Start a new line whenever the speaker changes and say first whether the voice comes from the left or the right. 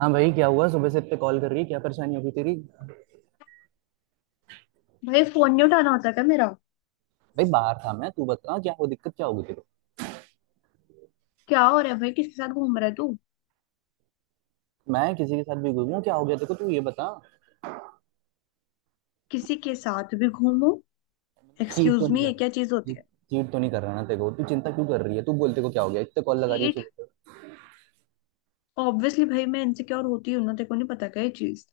right: हाँ भाई, क्या हुआ? सुबह से इतने कॉल कर रही है, क्या परेशानी होगी तेरी?
left: भाई फोन नहीं उठाना होता क्या मेरा।
right: भाई, बाहर था मैं। तू बता, क्या हो? दिक्कत क्या होगी तेरे
left: क्या हो रहा है भाई? किसके साथ घूम रहा है तू?
right: को? मैं किसी के साथ भी घूमूं, क्या हो गया तेरे को? तू ये बता।
left: किसी के साथ भी घूमो?
right: चीट तो
left: एक्सक्यूज
right: नहीं
left: मी,
right: कर
left: ये क्या चीज होती
right: रही।
left: है?
right: चीट तो नहीं कर रहा ना तेरे को। तू चिंता क्यों कर रही है? तू बोलते को क्या हो गया, इतने कॉल लगा रही है
left: चीट?
right: सुबह से।
left: ऑब्वियसली भाई, मैं इनसिक्योर होती हूँ ना, तेरे को नहीं पता क्या ये चीज?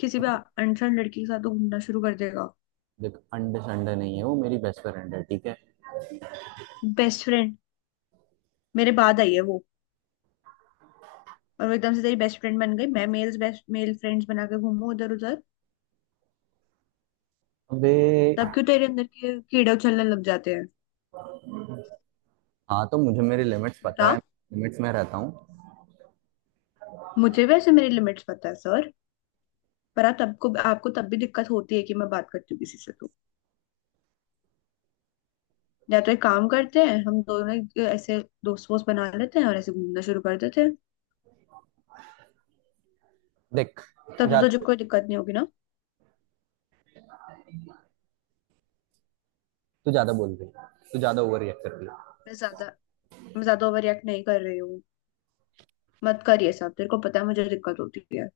left: किसी भी
right: अब
left: अनसन लड़की के साथ तो घूमना शुरू कर देगा।
right: देख, अंडे संडे नहीं है, वो मेरी बेस्ट फ्रेंड है, ठीक है।
left: Best friend? मेरे बाद आई है वो। और वो एकदम से तेरी बेस्ट फ्रेंड बन गई? मैं मेल्स बेस्ट मेल फ्रेंड्स बना के घूमू उधर उधर?
right: अबे।
left: तब क्यों तेरे अंदर के कीड़े उछलने लग जाते हैं?
right: हाँ, तो मुझे मेरी लिमिट्स पता
left: बता।
right: है, लिमिट्स में रहता हूँ।
left: मुझे वैसे मेरी लिमिट्स पता है सर। पर आप तब को आपको तब भी दिक्कत होती है कि मैं बात करती हूँ किसी से तो। या तो एक काम करते हैं, हम दोनों एक ऐसे दोस्त वोस्त बना लेते हैं और ऐसे घूमना शुरू कर देते हैं।
right: देख,
left: तब तो तुझे
right: ज्यादा,
left: कोई दिक्कत नहीं होगी ना?
right: तू ज्यादा बोल रही है। तू ज्यादा ओवर रिएक्ट कर रही है।
left: मैं ज्यादा मैं ज्यादा ओवर रिएक्ट नहीं कर रही हूँ। मत कर ये सब, तेरे को पता है मुझे दिक्कत होती है।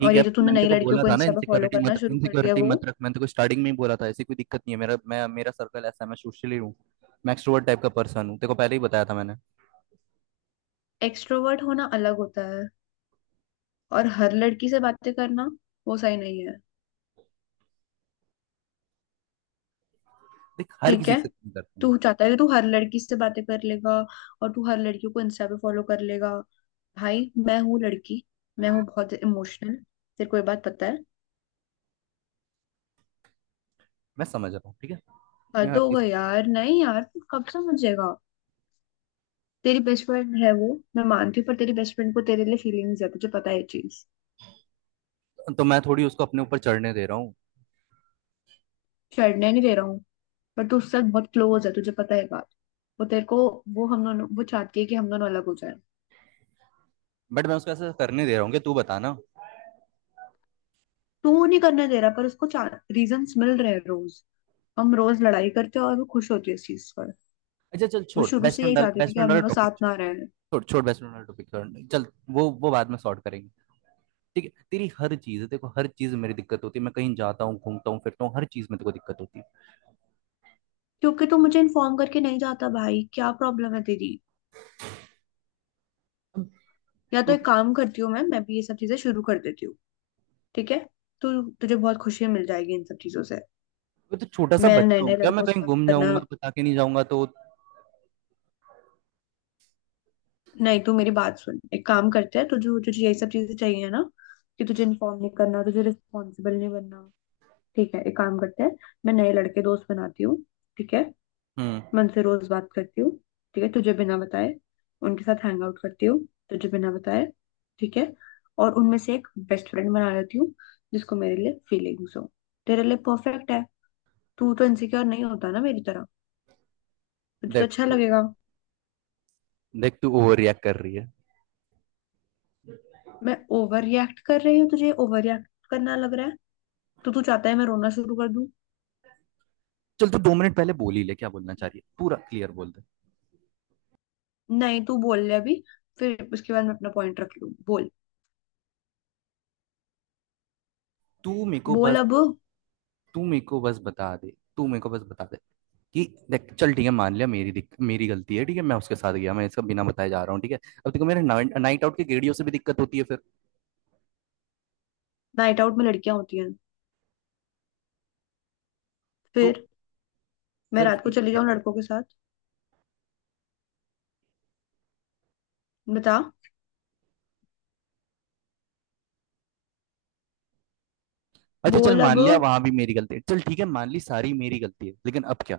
right: ठीक
left: और
right: है,
left: ये जो
right: पर
left: तूने
right: मैंने
left: नई
right: तो
left: लड़कियों
right: बोला
left: को
right: था ना,
left: इंस्टा पे फॉलो करना शुरू कर दिया
right: इनसिक्योरिटी मत
left: वो?
right: रख। मैंने तो स्टार्टिंग में ही बोला था, ऐसी कोई दिक्कत नहीं है मेरा। मैं मेरा सर्कल ऐसा है, मैं सोशली हूँ। मैं एक्सट्रोवर्ट टाइप का पर्सन हूँ, तेरे को पहले ही बताया था मैंने।
left: एक्सट्रोवर्ट होना अलग होता है, और हर लड़की से बातें करना वो सही नहीं है।
right: देख, हर
left: ठीक
right: किसी
left: है,
right: से तुम करता हूँ।
left: तू चाहता है कि तू हर लड़की से बातें कर लेगा और तू हर लड़कियों को इंस्टा पे फॉलो कर लेगा? भाई, मैं हूँ लड़की, मैं हूँ बहुत इमोशनल, तेरे को ये बात पता है।
right: मैं समझ रहा हूँ, ठीक है। मैं
left: हद
right: हर
left: हो
right: चीज।
left: गई यार। नहीं यार, तू कब समझेगा? तेरी बेस्ट फ्रेंड है वो, मैं मानती हूँ, पर तेरी बेस्ट फ्रेंड को तेरे लिए फीलिंग्स है, तुझे पता है ये चीज?
right: तो मैं थोड़ी उसको अपने ऊपर चढ़ने दे रहा हूँ।
left: छेड़ने नहीं दे रहा हूँ। पर तू उसके साथ बहुत क्लोज है, तुझे पता है बात। वो तेरे को वो चाहती है कि हम दोनों अलग हो जाए।
right: बट मैं उसको ऐसा करने दे रहा हूँ? कि तू बता ना।
left: तू नहीं करने दे रहा, पर उसको रीजंस मिल रहे हैं रोज। हम रोज लड़ाई करते हैं और वो खुश होती है इस चीज पर।
right: अच्छा, चल,
left: वो
right: छोड़।
left: शुरू से यही चाहती थी
right: बेस्ट
left: कि
right: फ्रेंड
left: हम
right: वाला
left: दोनों
right: टॉपिक
left: साथ
right: छोड़।
left: ना रहें।
right: छोड़ छोड़, बेस्ट फ्रेंड वाला टॉपिक छोड़। चल, वो बाद में सॉर्ट करेंगे। ठीक है, तेरी हर चीज, देखो, हर चीज में मेरी दिक्कत होती है। मैं कहीं जाता हूँ, घूमता हूँ, फिरता हूँ, हर चीज में तेरे को दिक्कत होती
left: क्योंकि तू मुझे इन्फॉर्म करके नहीं जाता भाई, क्या प्रॉब्लम है तेरी? या तो
right: है।
left: एक काम करती हूँ, मैं भी ये सब चीजें शुरू कर देती हूँ। ठीक है, तो तुझे बहुत खुशी मिल जाएगी इन सब चीजों से।
right: मैं तो छोटा सा
left: मेरे नए
right: बच्चा हूँ
left: नए
right: क्या? मैं
left: लड़कों से
right: कहीं
left: बात
right: गुम
left: करना।
right: जाऊंगा, बता के नहीं जाऊंगा तो?
left: नहीं, तू मेरी बात सुन, एक काम करते हैं, तुझे तुझे यही सब चीजें चाहिए ना, कि तुझे इन्फॉर्म नहीं करना, तुझे रिस्पॉन्सिबल नहीं बनना। ठीक है, एक काम करते हैं, मैं नए लड़के दोस्त बनाती हूँ। ठीक है।
right: हम्म।
left: मैं उनसे रोज बात करती हूँ। ठीक है, तुझे बिना बताए उनके साथ हैंग आउट करती हूँ, तुझे बिना बताए। ठीक है। और उनमें से एक बेस्ट फ्रेंड बना लेती हूँ जिसको मेरे लिए फीलिंग्स हो। तेरे लिए परफेक्ट है, तू तो इनसिक्योर नहीं होता ना मेरी तरह, तुझे तो
right: देख
left: अच्छा
right: तू
left: लगेगा।
right: देख, तू ओवर रिएक्ट कर रही है।
left: मैं ओवर रिएक्ट कर रही हूँ? तुझे ओवर रिएक्ट करना लग रहा है? तो तू चाहता है मैं रोना शुरू कर दूं?
right: चल, तू 2 मिनट पहले बोल ही ले, क्या बोलना चाह रही है? पूरा क्लियर बोल दे।
left: नहीं, तू बोल ले अभी, फिर उसके बाद मैं अपना पॉइंट रख लूं, बोल।
right: तू मेरे को
left: बोल
right: बस
left: अब।
right: तू मेरे को बस बता दे तू मेरे को बस बता दे कि, देख, चल, ठीक है, मान लिया, मेरी गलती है, ठीक है। मैं उसके साथ गया, मैं इसका बिना बताए जा रहा हूँ, ठीक है। अब देखो, मेरे नाइट आउट के गेड़ियों से भी दिक्कत होती है फिर?
left: नाइट आउट में लड़कियां होती हैं
right: तो
left: फिर? मैं
right: सिर्फ
left: रात को
right: एक
left: चली जाऊं
right: लड़की।
left: लड़कों के साथ? बता।
right: अच्छा, चल,
left: बोल
right: मान
left: अब।
right: लिया, वहां भी मेरी गलती है। चल ठीक है, मान ली सारी मेरी गलती है, लेकिन अब क्या?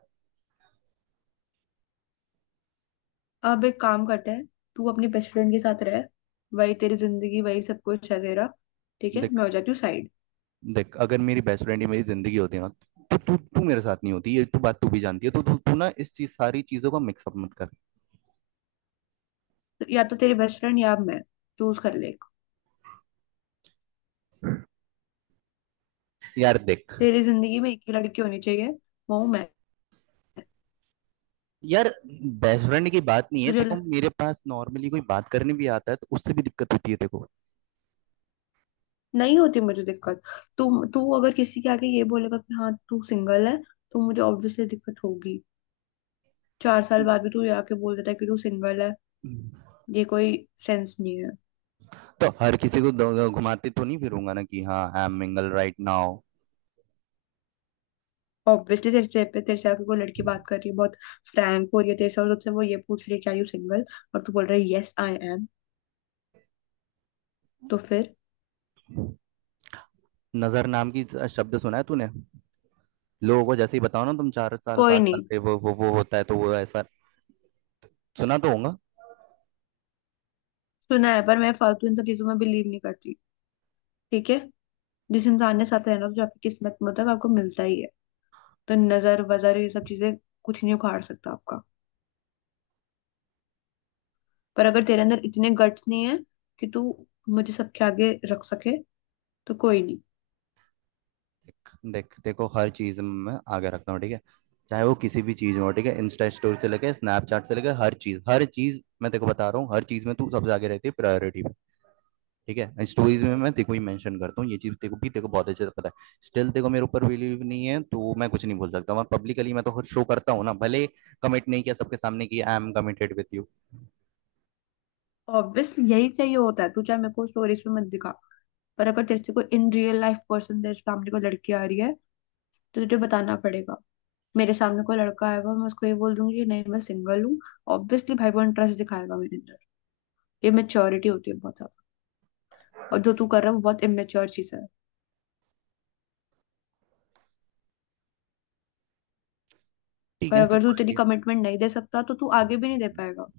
left: अब एक काम करते हैं, तू अपनी बेस्ट फ्रेंड के साथ रह, वही तेरी जिंदगी, वही सब कुछ है तेरा। ठीक है,
right: देख
left: मैं हो जाती हूँ साइड।
right: देख, अगर मेरी बेस्ट फ्रेंड ही मेरी जिंदगी होती है ना, तो तू तू मेरे साथ नहीं होती, ये तू बात तू भी जानती है। तो तू तू ना, इस चीज, सारी चीजों का मिक्सअप मत कर।
left: या तो तेरी बेस्ट फ्रेंड या मैं, चूज कर ले।
right: यार, देख।
left: तेरी जिंदगी में एक ही लड़की होनी चाहिए, वो हूं मैं।
right: यार, बेस्ट फ्रेंड की बात नहीं है।
left: तुझे
right: देखो, मेरे पास नॉर्मली कोई बात करने भी आता है तो उससे भी दिक्कत होती है, देखो।
left: नहीं होती, मुझे दिक्कत। तू तू अगर किसी के आगे ये बोलेगा कि हाँ तू सिंगल है, तो मुझे ऑब्वियसली दिक्कत होगी। 4 साल बाद भी तू ये आके बोल देता है कि तू सिंगल है, ये कोई सेंस नहीं है।
right: तो हर किसी को घुमाते तो नहीं फिरूंगा ना कि हाँ, I am mingle right now.
left: Obviously तेरे तेरे पे तेरे से आके कोई लड़की बात कर रही है, बहुत फ्रैंक हो रही है तेरे से, और तुझसे वो ये पूछ रही है क्या यू सिंगल, और तू बोल रहा है यस आई एम, तो फिर?
right: नजर नाम की शब्द सुना है तूने? लोगों को जैसे ही बताओ ना, तुम 4 साल
left: कोई
right: 5 साल
left: नहीं।
right: के, वो होता है तो वो ऐसा, सुना तो होगा।
left: सुना है, पर मैं फालतू इन सब चीजों में बिलीव नहीं करती। ठीक है। जिस इंसान ने साथ रहना, तो जो आपकी किस्मत में होता है वो आपको मिलता ही है। तो नजर वजर ये सब चीजें कुछ नहीं उखाड़ सकता आपका। पर अगर तेरे अंदर इतने गट्स नहीं है कि तू मुझे सबके आगे रख सके, तो कोई नहीं।
right: देख देख देखो, हर चीज में आगे रखता हूँ, ठीक है। चाहे वो किसी भी चीज में हो, ठीक है। इंस्टा स्टोरी से लेके स्नैपचैट से लेके हर चीज, हर चीज, मैं तेको बता रहा हूँ, हर चीज में तू सबसे आगे रहती है प्रायोरिटी में। ठीक है, स्टोरीज में मैं तेको ही मेंशन करता हूँ, ये चीज तेको बहुत अच्छे से पता है। स्टिल तेको मेरे ऊपर बिलीव नहीं है, तो मैं कुछ नहीं बोल सकता। मैं पब्लिकली, मैं तो शो करता हूँ ना, भले कमिट नहीं किया सबके सामने कि I am committed with you.
left: Obviously यही चाहिए होता है, तू चाहे मेरे को स्टोरीज पे मत दिखा, पर अगर तेरे से कोई इन रियल लाइफ पर्सन तेरे सामने कोई लड़की आ रही है, तो तुझे बताना पड़ेगा। मेरे सामने कोई लड़का आएगा, मैं उसको ये बोल दूंगी कि नहीं मैं सिंगल हूँ? ऑब्वियसली भाई वो इंटरेस्ट दिखाएगा मेरे अंदर। ये मेच्योरिटी होती है बहुत ज्यादा, और जो तू कर रहा है वो बहुत इमेच्योर चीज है।
right: ठीक
left: और
right: है, चल,
left: अगर तू
right: मान
left: इतनी
right: लिया।
left: कमिटमेंट नहीं दे सकता, तो तू आगे भी नहीं दे पाएगा।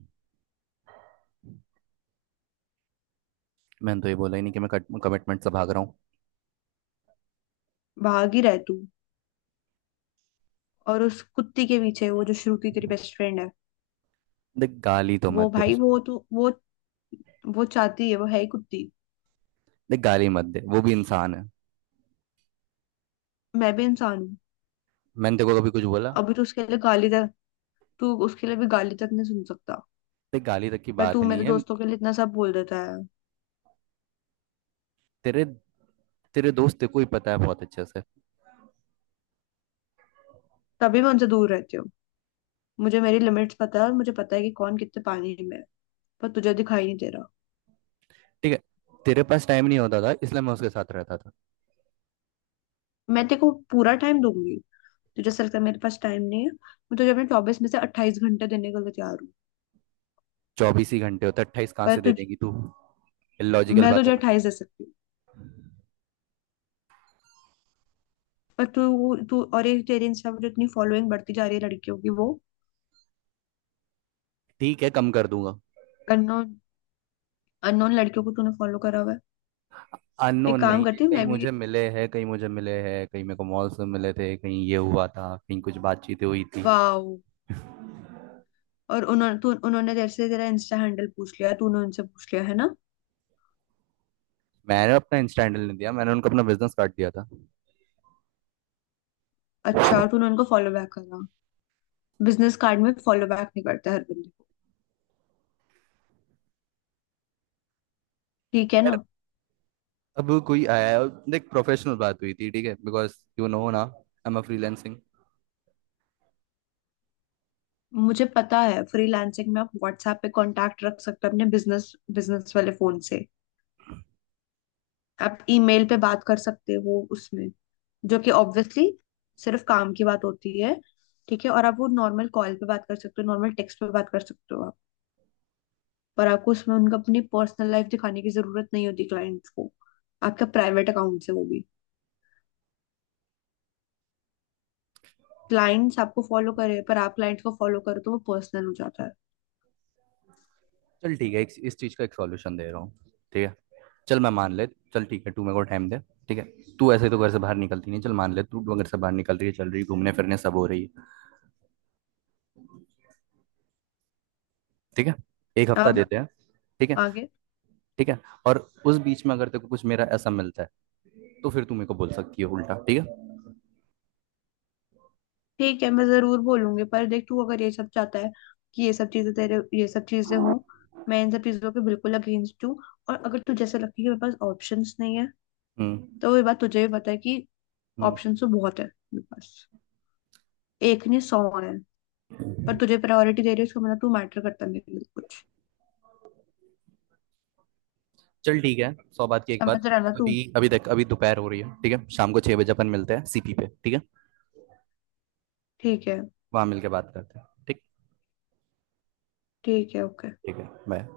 right: मैंने तो ये बोला ही नहीं कि मैं कमिटमेंट से भाग रहा हूँ।
left: भाग ही रहे तू। और उस कुत्ती के पीछे, वो जो श्रुति तेरी बेस्ट फ्रेंड है,
right: देख, गाली तो
left: वो
right: मत दे
left: भाई
right: उसको।
left: वो तो वो चाहती है, वो है ही कुत्ती।
right: देख, गाली मत दे, वो भी इंसान है।
left: मैं भी इंसान हूँ।
right: मैंने तेरे को कभी कुछ बोला?
left: अभी तो उसके लिए गाली तक, तू उसके लिए भी गाली तक नहीं सुन सकता।
right: ते गाली तक की
left: पर तू
right: बात नहीं
left: मेरे
right: है।
left: दोस्तों के लिए इतना सब बोल देता है।
right: तेरे तेरे दोस्त तेरे को ही पता है बहुत अच्छे से।
left: तभी मैं उनसे दूर रहती हूँ। मुझे मेरी लिमिट्स पता है, और मुझे पता है कि कौन कितने पानी में है, पर तुझे दिखाई नहीं दे रहा।
right: ठीक है, तेरे पास टाइम नहीं होता था, इसलिए मैं उसके साथ रहता था।
left: मैं तेरे को पूरा टाइम दूंगी। तुझे ऐसा लगता है मेरे पास टाइम नहीं है? मैं तुझे अपने 24 में से 28 घंटे देने के लिए तैयार हूँ।
right: 24 ही घंटे होते, 28 कहाँ
left: पर
right: से दे
left: तुझ
right: देगी तू? लॉजिकल
left: मैं
right: बातें
left: तुझे
right: मत।
left: 28 दे सकती हूँ। पर तू तू और ये तेरे इंस्टा पर जो इतनी फॉलोइंग बढ़ती जा रही है लड़कियों की, वो
right: ठीक है, कम कर दूंगा।
left: अननोन अननोन लड़कियों को तूने फॉलो करा हुआ है। एक
right: अननोन
left: काम
right: नहीं है,
left: करती हूँ
right: कहीं
left: मैं भी।
right: मुझे मिले हैं, कहीं मुझे मिले हैं, कहीं मेरे को मॉल से मिले थे, कहीं ये हुआ था, कहीं कुछ बातचीतें हुई थी।
left: वाओ। और उन्होंने तेरे से तेरा इंस्टा हैंडल पूछ लिया, तूने उनसे पूछ लिया है ना?
right: मैंने अपना इंस्टा हैंडल नहीं दिया, मैंने उनको अपना बिजनेस कार्ड दिया था।
left: अच्छा, और तूने उनको फॉलो बैक करा? बिजनेस कार्ड में फॉलो बैक नहीं करता हर बंदे को, ठीक है
right: यार,
left: ना?
right: अब कोई आया है, देख, प्रोफेशनल बात हुई थी, ठीक है, बिकॉज यू नो ना, आई एम अ फ्रीलैंसिंग।
left: मुझे पता है फ्रीलांसिंग में आप व्हाट्सएप पे कांटेक्ट रख सकते हो, अपने बिजनेस बिजनेस वाले फोन से। आप ईमेल पे बात कर सकते हो उसमें, जो कि ऑब्वियसली सिर्फ काम की बात होती है। ठीक है, और आप वो नॉर्मल कॉल पे बात कर सकते हो, नॉर्मल टेक्स्ट पे बात कर सकते हो आप। पर आपको उसमें उनका अपनी पर्सनल लाइफ दिखाने की जरूरत नहीं होती क्लाइंट्स को। आपका प्राइवेट अकाउंट है वो भी, क्लाइंट्स आपको फॉलो करे पर आप क्लाइंट्स को फॉलो करो तो वो पर्सनल हो जाता है।
right: चल ठीक है, एक, इस चीज का एक सॉल्यूशन दे रहा हूँ, ठीक है। चल, मैं मान ले। चल ठीक है, तू मेरे को टाइम दे, ठीक है। तू ऐसे तो घर से बाहर निकलती नहीं, चल मान ले तू घर से बाहर निकल रही है, चल रही है घूमने फिरने, सब हो रही है, ठीक है। एक हफ्ता
left: अब
right: देते हैं, ठीक है।
left: आगे?
right: ठीक है, और उस बीच में अगर तेरे को कुछ मेरा ऐसा मिलता है, तो फिर तू मेरे को बोल सकती है उल्टा, ठीक है।
left: ठीक है मैं जरूर बोलूंगी, पर देख तू अगर ये सब चाहता है कि ये सब चीजें, तेरे ये सब चीजें हों, मैं इन सब चीजों के बिल्कुल अगेंस्ट हूँ। और अगर तुझे ऐसा लगता है कि मेरे पास ऑप्शंस नहीं है,
right: हम्म।
left: तो ये बात तुझे भी पता है कि
right: हम्म।
left: ऑप्शंस तो बहुत है मेरे पास, एक नहीं 100 है। पर तुझे प्रायोरिटी दे रही है, उसका मतलब तू मैटर करता नहीं है कुछ,
right: चल ठीक है, सौ बात की एक बात।
left: समझ रहा है ना
right: अभी
left: तू?
right: अभी देख, अभी दोपहर हो रही है, ठीक है, शाम को 6 बजे अपन मिलते हैं सीपी पे, ठीक है।
left: ठीक है।
right: वहां मिलके बात करते हैं, ठीक।
left: ठीक है, ओके।
right: ठीक है, बाय।